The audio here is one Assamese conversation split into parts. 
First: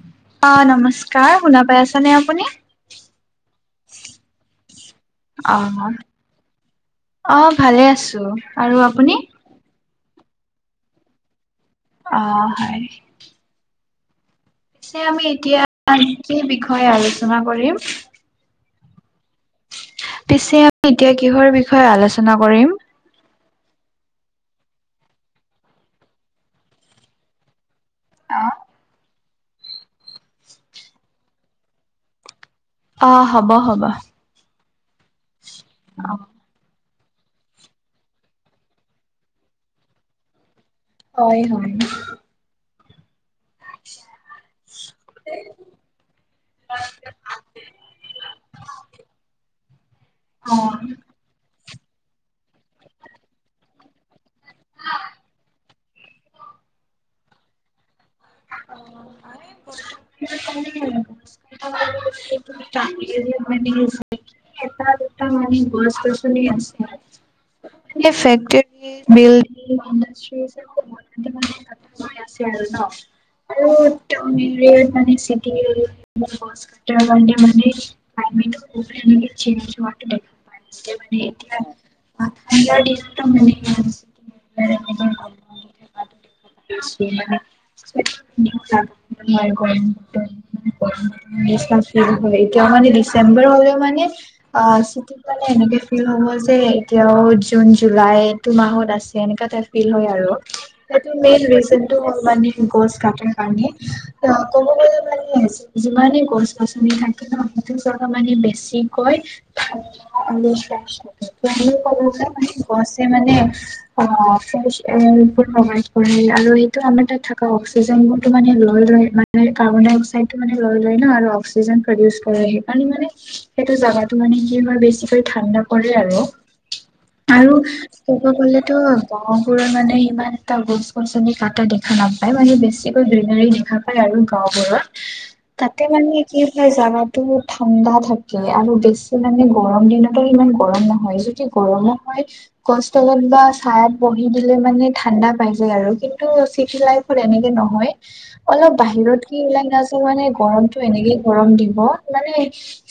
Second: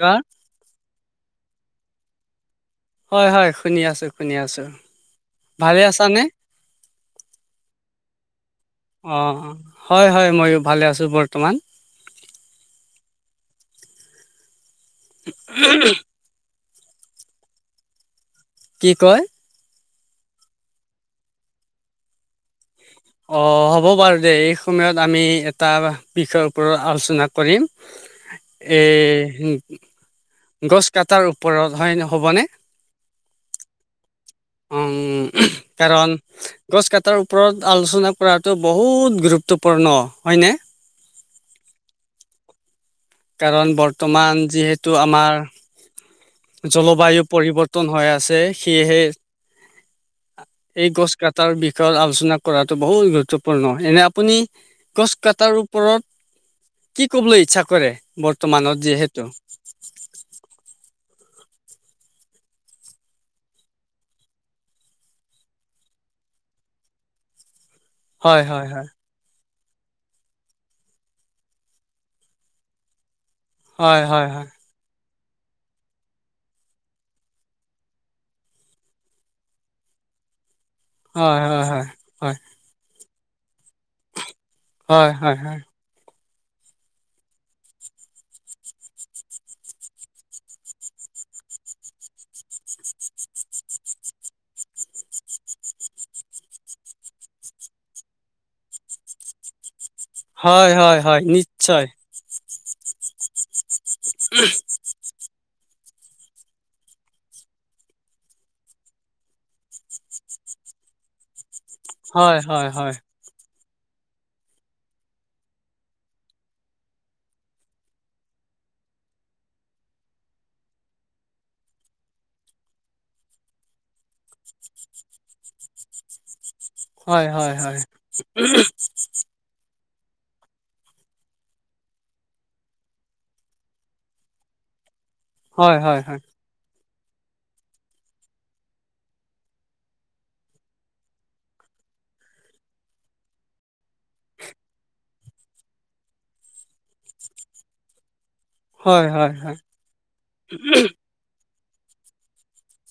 কোৱা? অ নমস্কাৰ শুনা পাই আছে নে আপুনি হয় হয় শুনি আছো শুনি আছো অ ভালে আছানে অ ভালে আছো আৰু অ আপুনি হয় হয় মইও ভালে আছোঁ বৰ্তমান অ হয় পিছে আমি এতিয়া আজি এই বিষয়ে আলোচনা কৰিম [unintelligible] কি কয় পিছে আমি এতিয়া কিহৰ বিষয়ে আলোচনা কৰিম অ হ'ব বাৰু দে এই সময়ত আমি এটা বিষয়ৰ ওপৰত আলোচনা কৰিম এ গছ কটাৰ ওপৰত হয় হ'বনে অ হ'ব হ'ব উ অ কাৰণ গছ [unintelligible] তাৰ ওপৰত আলোচনা কৰাটো বহুত গুৰুত্বপূৰ্ণ হয়নে হয় হয় কাৰণ বৰ্তমান যি জলবায়ু পৰিৱৰ্তন হৈ আছে সেয়েহে অ এই গছ কাটাৰ বিষ বিষয়ত আলোচনা কৰাটো বহুত গুৰুত্বপূৰ্ণ, এনে আপুনি গছ কটাৰ ওপৰত কি কবলৈ ইচ্ছা কৰে বৰ্তমানত যিহেতু? [inaudible] মানে এটা দুটা মানে গছ গছনি [unintelligible] সেই হয় ফেক্টী হয় হয় বি্ল [inaudible] আৰু হয় হয় [unintelligible] মানিছিলো। [unintelligible] [inaudible] মানে হয় হয় হয় এতিয়াৰ দিনতো মান [inaudible] হয় হয় হয়। [unintelligible] হয় এতিয়াও মানে ডিচেম্বৰ হলেও মানে অ সিটো মানে এনেকে ফিল হ'ব যে এতিয়াও জুন জুলাইটো মাহত আছে এনেকা টাইপ [unintelligible] হয় হয় হয় হয় সেইটো হয় মেইন ৰিজন নিশ্চয় টো হল মানে গছ কাটাৰ কাৰনে, ত কব গলে মানে [inaudible] যিমানে গছ গছনি থাকে ন হেতু [unintelligible] মানে বেছিকৈ আৰু হয় হয় হয় [unintelligible] [unintelligible] [unintelligible] কাৰ্বন ডাই অক্সাইড টো মানে লৈ লয় ন আৰু অক্সিজেন প্ৰডিউচ কৰা স মানে সেইটো জাগাটো মানে কি হয় বেছিকৈ ঠাণ্ডা পৰে আৰু। হয় আৰু হয় ক'ব গ'লেতো ব্ৰহবোৰৰ মানে ইমান এটা গছ গছনি কাটা দেখা নাপায় মানে বেছিকৈ গ্ৰীনোৰী দেখা পায় আৰু গাওঁবোৰত। হয় হয় তাতে হয় মানে কি হয় জানা ঠাণ্ডা থাকে আৰু বেছি মানে গৰম দিনতো ইমান গৰম নহয় যদি গৰমত গছ তলত বা চাত বহি দিলে মানে ঠাণ্ডা পাই যায় আৰু কিন্তু চি [unintelligible] এনেকে নহয় অলপ হয় হয় বাহিৰত হয় কি ওলাই নায মানে গৰমতটো এনেকেই গৰম দিন মানে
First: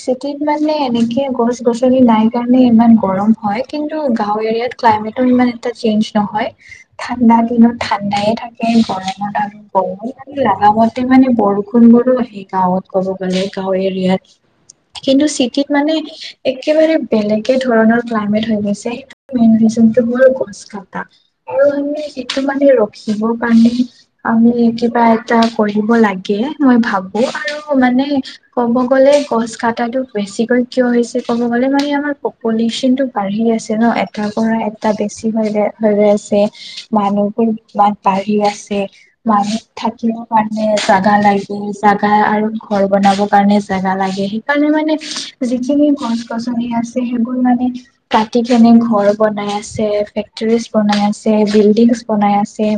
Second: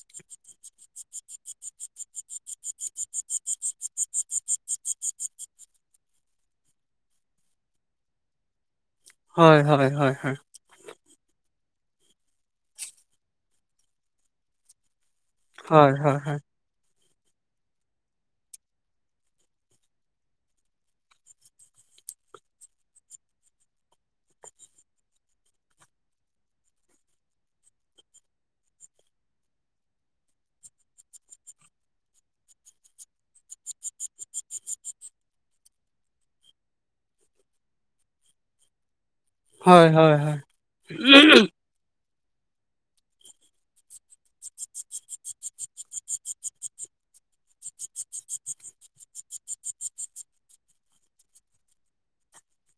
চিটিত মানে এনেকে গছ গছনি নাই কাৰণে ইমান গৰম হয় কিন্তু কিন্তু গাও এৰিয়াত ক্লাইমেটটো ইমান এটা চেঞ্জ নহয় ঠাণ্ডা দিনত ঠাণ্ডাইে থাকে। হয় হয়। কম হয় হয় হয় লাগিলা। ম মানে বৰষুণ বোৰো আহে গাঁৱত ক'ব গ'লে গাঁও এৰিয়াত কিন্তু সিঠি হয় মানে হয় একেবাৰে বেলেগে ধৰণৰ ক্লাইমেট হৈ গৈছে, সেই মেইন ৰিজনটো হ'ল গছ কটা আৰু [inaudible] সেইটো মানে ৰখিবৰ কাৰণে আমি কিবা এটা কৰিব লাগে মই ভাবো, আৰু মানে ক'ব গলে গছ কাটাটো বেছিকৈ কিয় হৈছে ক'ব গলে মানে আমাৰ পপুলেশ্যন টো বাঢ়ি আছে ন এটাৰ পৰা এটা বেছি হৈ হৈ আছে মানুহবোৰ ইমান বাঢ়ি আছে। মানু্হ হয় হয় হয় হয় থাকিবৰ কাৰণে জাগা লাগে [inaudible] জা আৰু ঘৰ বনাব কাৰণে জোগা লাগে সেইকাৰণে মানে যিখিনি গছ গছনি আছে সেইবোৰ মানে কতি কেনে ঘৰ বনাই আছে ফেক্টৰী বনাই আছে বিল্ডিংছ বনাই আছে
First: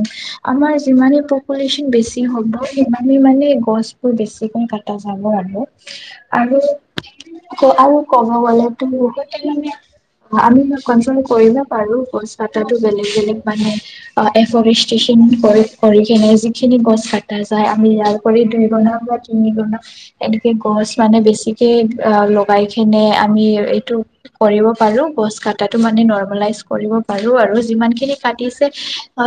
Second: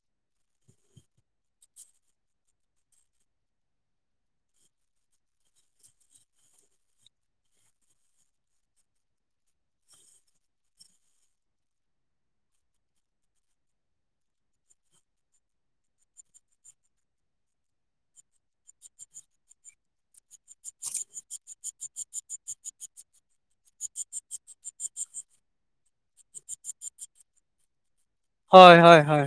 আমাৰ যিমানে পপুলেচন বেছি হব সিমানে মানে গছো বোৰ বেছিকৈ কটা যাব আৰু। আৰু আৰু ক'ব গলে টো বহুত আমি কন কৰিব পাৰো [inaudible] বেলেগ বেলেগ মানে এফৰেষ্টেচন কৰি কৰি। কেনে যিখিনি গছ কটা যায় আমি ইয়াৰ পৰা দুই গনা বা তিনি গুনা এনেকে গছ ম মানে বেছিকে অ লগাই কিনে আমি এইটো কৰিব পাৰো গছ কটাটো মানে। নৰ্মেলাইছে কৰিব পাৰোঁ আৰু, যিমানখিনি কাটিছে হয় হয় অ হয়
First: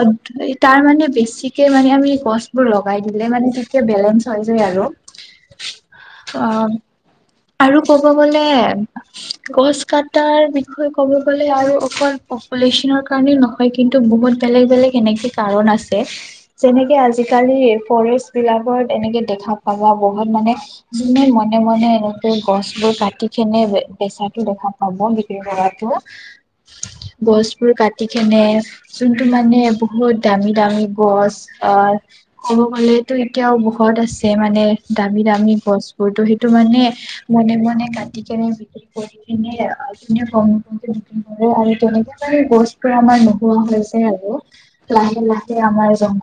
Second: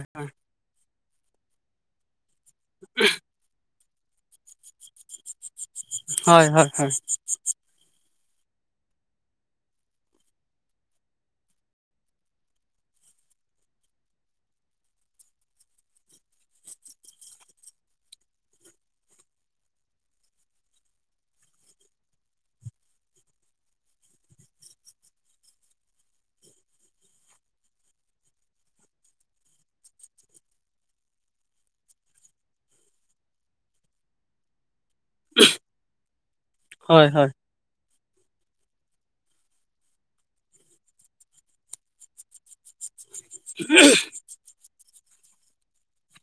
তাৰ মানে বেচি তকে মানে আমি গছবোৰ লগাই দিলে মানে তকে বেলেঞ্চ হৈ যায় আৰু- অ হয় হয় হয় হয় হয় হয় আৰু কব- ক গছ কটাৰ বিষয়ে ক'ব গলে আৰু অকল পপুলেশনৰ। কাৰণে নহয় কিন্তু বহুত বেলেগ বেলেগ এনেকে কাৰণ আছে। যেনেকে আজিকালি ফৰেষ্ট বিলাকত এনেকে দেখা পাবা বহুত মানে যোনে। ম মে মান এনেকে গছবোৰ কাটি কেনে বেচাটো দেখা পাব বিক্ৰী কৰাতটো- গছবোৰ কাটি কেনে যোনটো মানে বহুত দামী দামী গছ- অ ক'ব গলেতো এতিয়াও বহুত আছে মানে দামী দামী গছ বোৰতো সেই তটো মানে মনে মনে কাট- নে বিক্ৰী কৰি কিনেম বিক্ৰী কৰে আৰু তেনেক বস্তু আমাৰ নোহোৱা হৈছে আৰু লাহে লাহে আমাৰ জ [unintelligible]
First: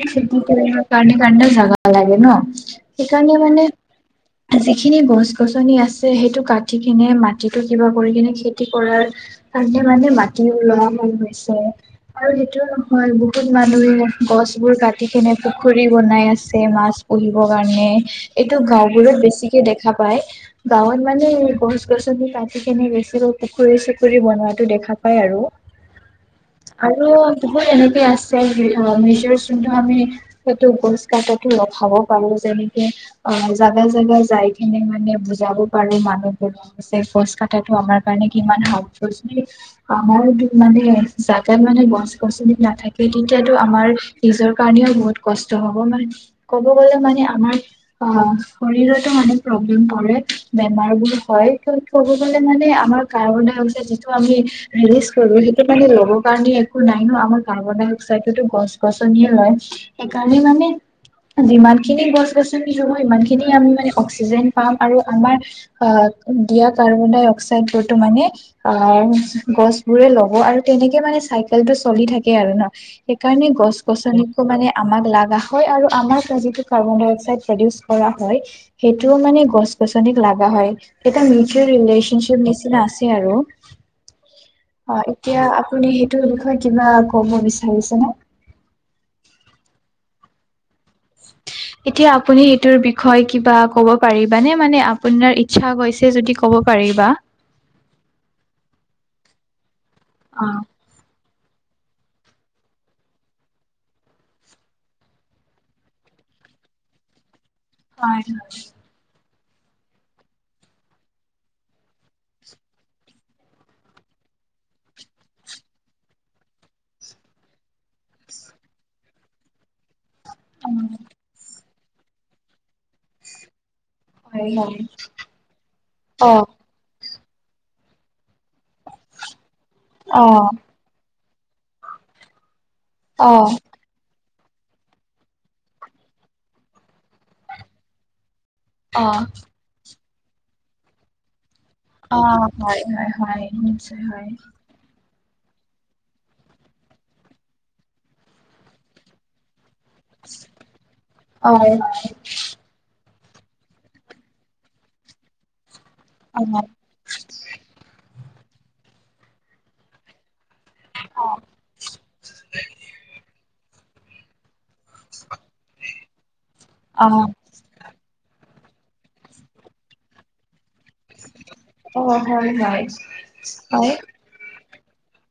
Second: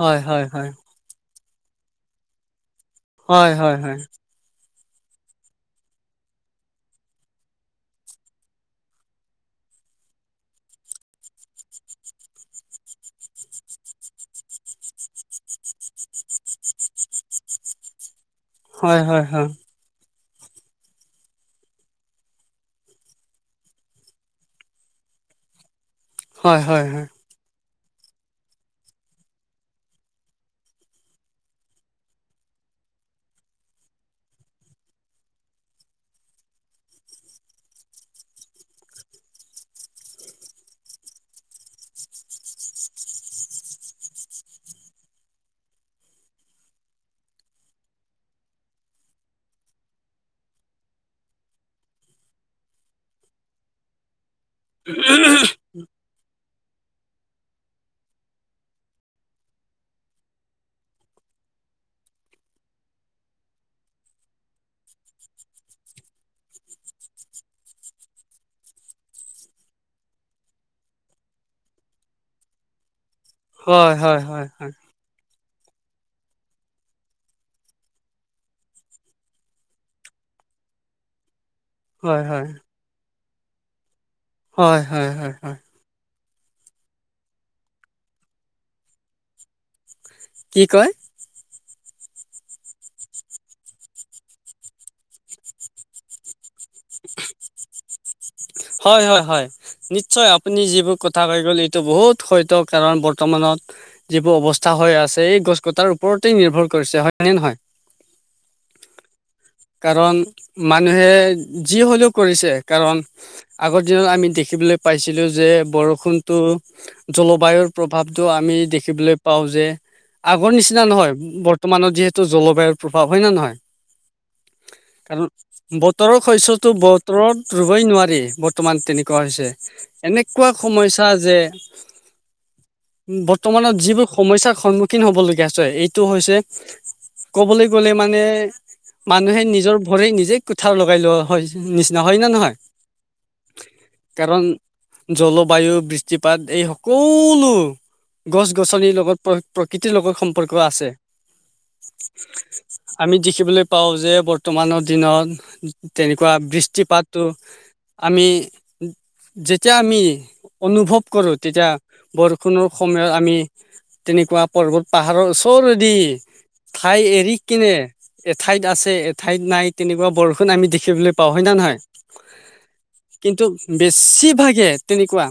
হয় সিদ্ধ হয় হয় হয় হয় কাৰণে ক জাগা লাগে ন সেইকাৰণে মানে। হয় যিখিনি গছ গছনি আছে সেইটো কাটি কিনে মাটিিতো কিবা কৰি কিনে খেতি কৰাৰ- মানে মাটি ওলোৱা মন গৈছে। আৰু সেইটো নহয় বহুত মানুহে গছ বোৰ কাটি কেনে পুখুৰী বনাই আছে মাছ। পঢ়িবৰ কাৰণে এইটো হয় গাওবোৰত বেছিকে দেখা পায়। গাঁৱত মানে গছ গছনি কাটি কিনে বেছিকৈ পুখুৰী চুখুৰী বনোৱাটো দেখা পায়। আৰু উ হয় হয় আৰু বহুত এনেক সেই আছে মেজৰ যোনটো আমি সেইটো গোছ কাততো ৰখাব পাৰো যেনেকে- অ জাগা জোগা যাই কিনে মানে বুজাব পাৰো মানুহ বোৰক যে কোচ কঠো আমাৰ কাৰণে কিমান আমাৰ মানে। জাগাত মানে গছ গছনি নাথাকে তেতিয়াতো আমাৰ নিজৰ কাৰণেও বহুত কষ্ট হ'ব মান। ক'ব গলে মানে আমাৰ অ শৰীৰতো মানে প্ৰব্লেম পৰে বেমাৰ বোৰ হয় ক মানে আমাৰ কাৰ যিটো আমি ৰিলজো হয় সেইটো মে ণে একো নাই ন আমাৰ কাৰ্বন ডাই অক্সাইডো গছ গছনিয়ে লয় সেইকাৰণে মানে। যিমান খিনি গছ গছনি হব সিমানখিনি আমি মানে অক্সিজেন পাম আৰু আমাৰ অ দিয়া কাৰ্বন ডাই অক্সাইড বোৰ‌ ত মানে অ গছ বোৰে ল'ব আৰু তেনেকে মানে চাইকেল টো চলি থাকে আৰু ন সেইকাৰণে গছ হয় হয় গছনিকো হয় মানে আমাক লা হয় আৰু আমাৰ পৰা যিটো কাৰ্বন ডাই অক্সাইড প্ৰডিউচ কৰা হয় সেইটোও মানে গছ গছনিক লাগা হয়। হয় এটা নিউট্ৰিএল হয় ৰিলেচনশ্বিপ হয় নিচিনা আছে আৰু হয় অ হয় হয়। এতিয়া হয় আপুনি সেইটোৰ বিষয়ে কিবা কব বিচাৰিছেনে? কি কয়। এতিয়া আপুনি সেইটোৰ বিষয়ে কিবা কব পাৰিবানে মানে আপোনাৰ ইচ্ছা গৈছে যদি। ক'ব পাৰিবা। হয় হয় হয় নিশ্চয় অ আপুনি যিবোৰ ক কথা হৈ গ'ল এইটো বহুত হত্য কাৰণ বৰ্তমানত যিবোৰ অৱস্থা হৈ আছে। এই গছ, কটাৰ ওপৰত নিৰ্ভৰ কৰিছে হয় নে নহয়। হয়। কাৰণ মানুহে যি হলেও কৰিছে কাৰণ আগৰ দিনত আমি দেখিবলৈ পাইছিলো যে বৰষুণতটো জলবায়ুৰ প্ৰভাৱটো আমি আমি দেখিবলৈ পাওঁ। যে আগৰ নিচিনা নহয় বৰ্তমানত যিহেতু জলবায়ুৰ প্ৰভাৱ হয় ন নহয়। হয় হয় কাৰণ বতৰৰ অ শস্যটো বতৰত ৰুবই নোৱাৰি। বৰ্তমান তেনেকুৱা হৈছে অ এনেকুৱা সমস্যা যে। উম অ বৰ্তমানৰ যিবোৰ। সমস্যাৰ সন্মুখীন হ'বলগীয়া হৈছে। এইটো হৈছে ক'বলৈ গ'লে মানে অ মানুহে নিজৰ ভৰি নিজে কোঠাৰ লগাই লোৱা হয় নিচিনা অ হয় নে নহয়। হয় হয় হয় নিশ্চয় হয়। কাৰণ জলবায়ু বৃষ্টিপাত এই সকলো গছ গছনিৰ লগত প্ৰকৃতিৰ লগত সম্পৰ্ক আছে। হয় আমি দেখিবলৈ পাওঁ যে বৰ্তমানৰ দিনত তেনেকুৱা হয় বৃষ্টিপাতটো। আমি যেতিয়া আমি অনুভৱ অ কৰোঁ তেতিয়া বৰষুণৰ সময়ত আমি তেনেকুৱা পৰ্বত পাহাৰৰ ওচৰেদি ঠাই অ এৰি কিনে ঠাইত আছে এঠাইত নাই তেনেকুৱা বৰষুণ আমি দেখিবলৈ পাওঁ হয় নে নহয়। অ' হয় হয় কিন্তু হয় বেছি ভাগে তেনেকুৱা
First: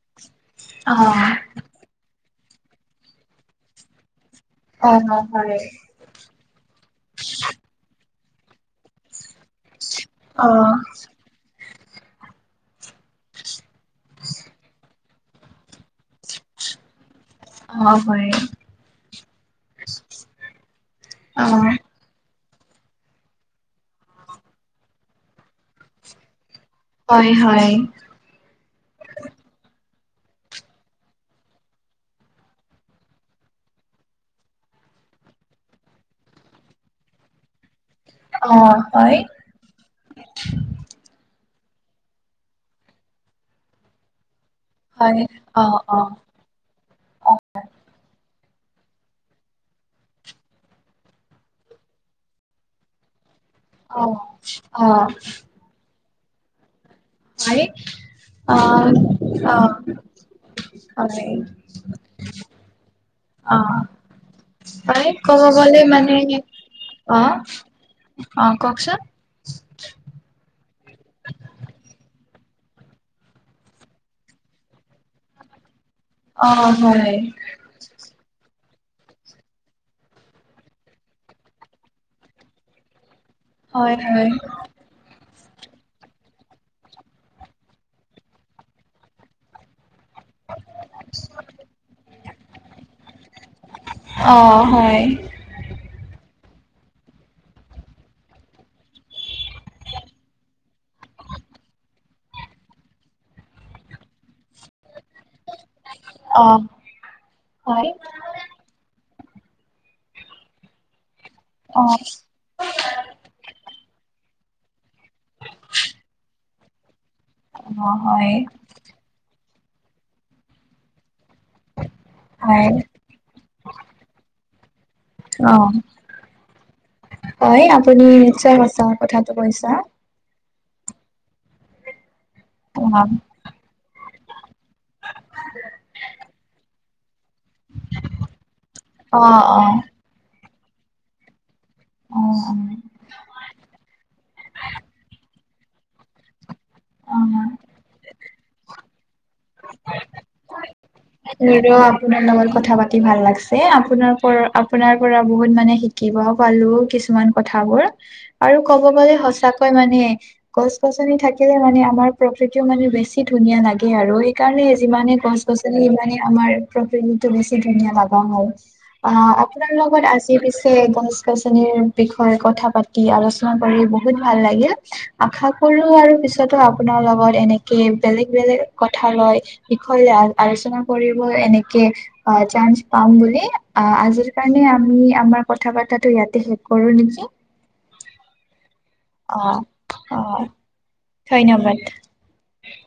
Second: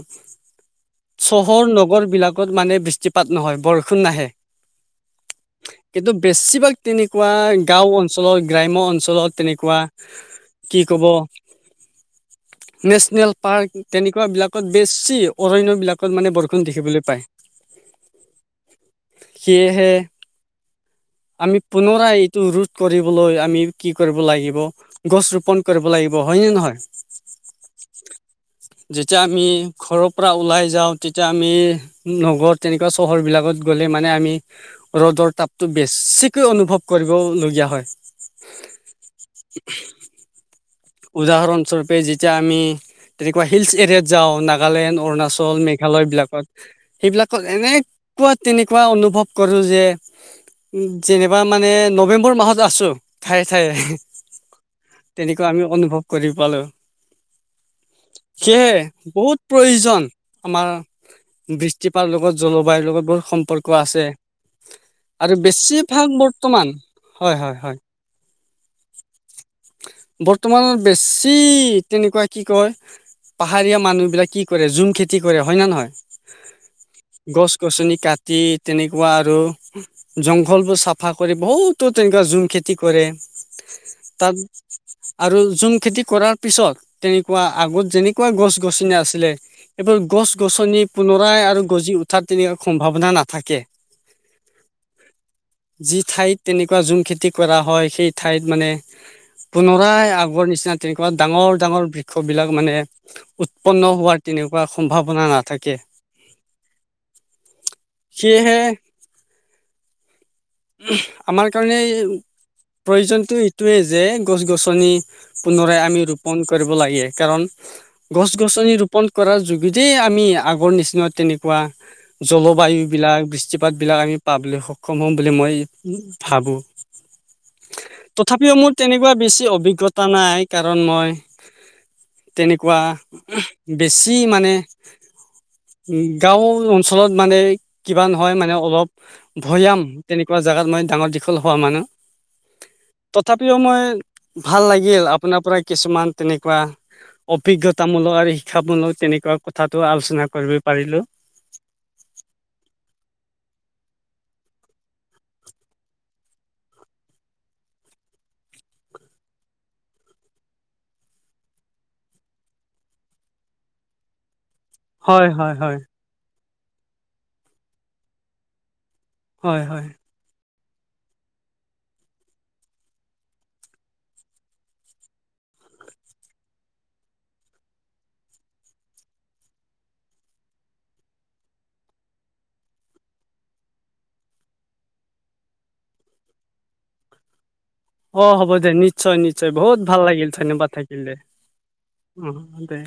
অ' চহৰ নগৰ বিলাক কত মানে বৃষ্টিপাত নহয় বৰষুণ নাহে। অ' হয় কিন্তু বেছিভাগ তেনেকুৱা গাঁও অঞ্চলৰ গ্ৰাম্য অঞ্চলত তেনেকুৱা অ' কি ক'ব। নেচনেল পাৰ্ক তেনেকুৱা বিলাকত বেছি অৰণ্য বিলাক তাত মানে বৰষুণ দেখিবলৈ পায়। অ' হয় সেয়েহে অ' আমি পুনৰা‌ এই টো ৰোধ কৰিবলৈ আমি কি কৰিব লাগিব গছ ৰোপন কৰিব লাগিব হয়নে নহয় হয় হয় যেতিয়া আমি ঘৰ পৰা ওলাই যাওঁ তেতিয়া আমি নগৰ তেনেকুৱা চহৰবিলাকত গ'লে মানে আমি ৰ'দ ৰদ তাপতটো বেছিকৈ অনুভৱ কৰিবলগীয়া হয়। অহ হয়। উদাহৰণ স্বৰূপে যেতিয়া আমি তেনেকুৱা শিলছ এৰিয়াত যাওঁ ন নাগালেণ্ড হয় অৰুণাচল অ' অ' মেঘালয় বিলাকত অ' অ' সেইবিলাকত এনে তেনেকুৱা তেনেকুৱা অনুভৱ কৰো যে উম যেনিবা মানে নৱেম্বৰ মাহত আছো। ঠায়ে ঠায়ে অ' তেনেকুৱা আমি অনুভৱ কৰি পালো। আৰে সেয়েহে বহুত প্ৰয়োজন আমাৰ হয় বৃষ্টিপাত লগত জলবায়ুৰ লগত বহুত সম্পৰ্ক অ' আছে। হয় আৰু ক'ব গ'লে বেছিভাগ মানে বৰ্তমান অ' হয় হয় হয়। অ' কওকচোন বৰ্তমান বেছি তেনেকুৱা কি কয় পাহাৰীয়া মানুহ বিলাক কি কৰে জুম খেতি কৰে হয় নে অ' হয় নহয়? গছ গছনি কাটি তেনেকুৱা আৰু জংঘল বোৰ চাফা কৰি বহুতো তেনেকুৱা জুম খেতি কৰে। হয় হয়। তাত আৰু জুম খেতি কৰাৰ পিছত তেনেকুৱা আগত যেনেকুৱা গছ গছনি আছিলে এইবোৰ গছ গছনি পুনৰাই আৰু গজি উঠাত তেনেকুৱা সম্ভাৱনা না থাকে, অ' হয় যি ঠাইত তেনেকুৱা জুম খেতি কৰা হয় সেই ঠাইত মানে পুনৰাই আগৰ নিচিনা তেনেকুৱা ডাঙৰ ডাঙৰ বৃক্ষ বিলাক মানে উৎপন্ন হোৱাৰ তেনেকুৱা সম্ভাৱনা নাথাকে। অ' হয় সেয়েহে- উহ আমাৰ কাৰণে অ' অ' প্ৰয়োজনতো এইটোৱেই যে গছ গছনি পুনৰাই আমি ৰোপন কৰিব লাগে। কাৰণ গছ হয় গছনি ৰোপন কৰা গোটেই আমি আগৰ নিচিনা তেনেকুৱা পোৱা হয় জলবায়ুবিলাক বৃষ্টিপাতবিলাক আমি পাবলৈ সক্ষম হম। বুলি মই অ' ভাবোঁ। হয় আপুনি তথাপিও নিশ্চয় মোৰ সঁচা তেনেকুৱা কথাটো বেছি কৈছা অভিজ্ঞতা নাই নাই কাৰণ মই তেনেকুৱা অ' বেছি মানে উম গাঁও অঞ্চলত মানে কিবা নহয় মানে অলপ অ', অ', ভৈয়াম তেনেকুৱা জোগাত মানে ডাঙৰ দীঘল অ মানুহ অ', তথাপিও মই ভাল লাগিল আপোনাৰ পৰা কিছুমান তেনেকুৱা অ', অ'। অভিজ্ঞতামূলক আৰু শিক্ষামূলক তেনেকুৱা কথাটো আলোচনা কৰিব পাৰিলো। হ আপোনাৰ লগত কথা পাতি ভাল লাগছে আপোনাৰ পৰা আপোনাৰ পৰা বহুত মানে শিকি পালো কিছুমান কথাবোৰ। আৰু ক'ব গলে সচাকৈ মানে গছ গছনি থাকিলে মানে আমাৰ প্ৰকৃতিও মানে বেছি ধুনীয়া লাগে আৰু সেইকাৰণে যিমানে হয় গছ হয় হয় গছনি সিমানে আমাৰ প্ৰকৃতিটো বেছি ধুনীয়া লগা হয়। অ হয় আপোনাৰ হয় লগত আজি পিছে গছ গছনিৰ বিষয়ে কথা পাতি আলোচনা কৰি বহুত ভাল লাগিল। আশা লো আৰু পিছতো আপোনাৰ লগত এনেকে বেলেগ বেলেগ কথা লয় বিষয় লৈ আলোচনা কৰিব এনেকে চাঞ্চ পাম বুলি। আহ আজিৰ কাৰণে আমি আমাৰ কথা প তাটো ইয়াতে শেষ কৰো নেকি? অ হ'ব দে নিশ্চয় অ নিশ্চয় বহুত ভাল অ লাগিল ধন্যবাদ থাকিল। দে ধন্যবাদ অ দে।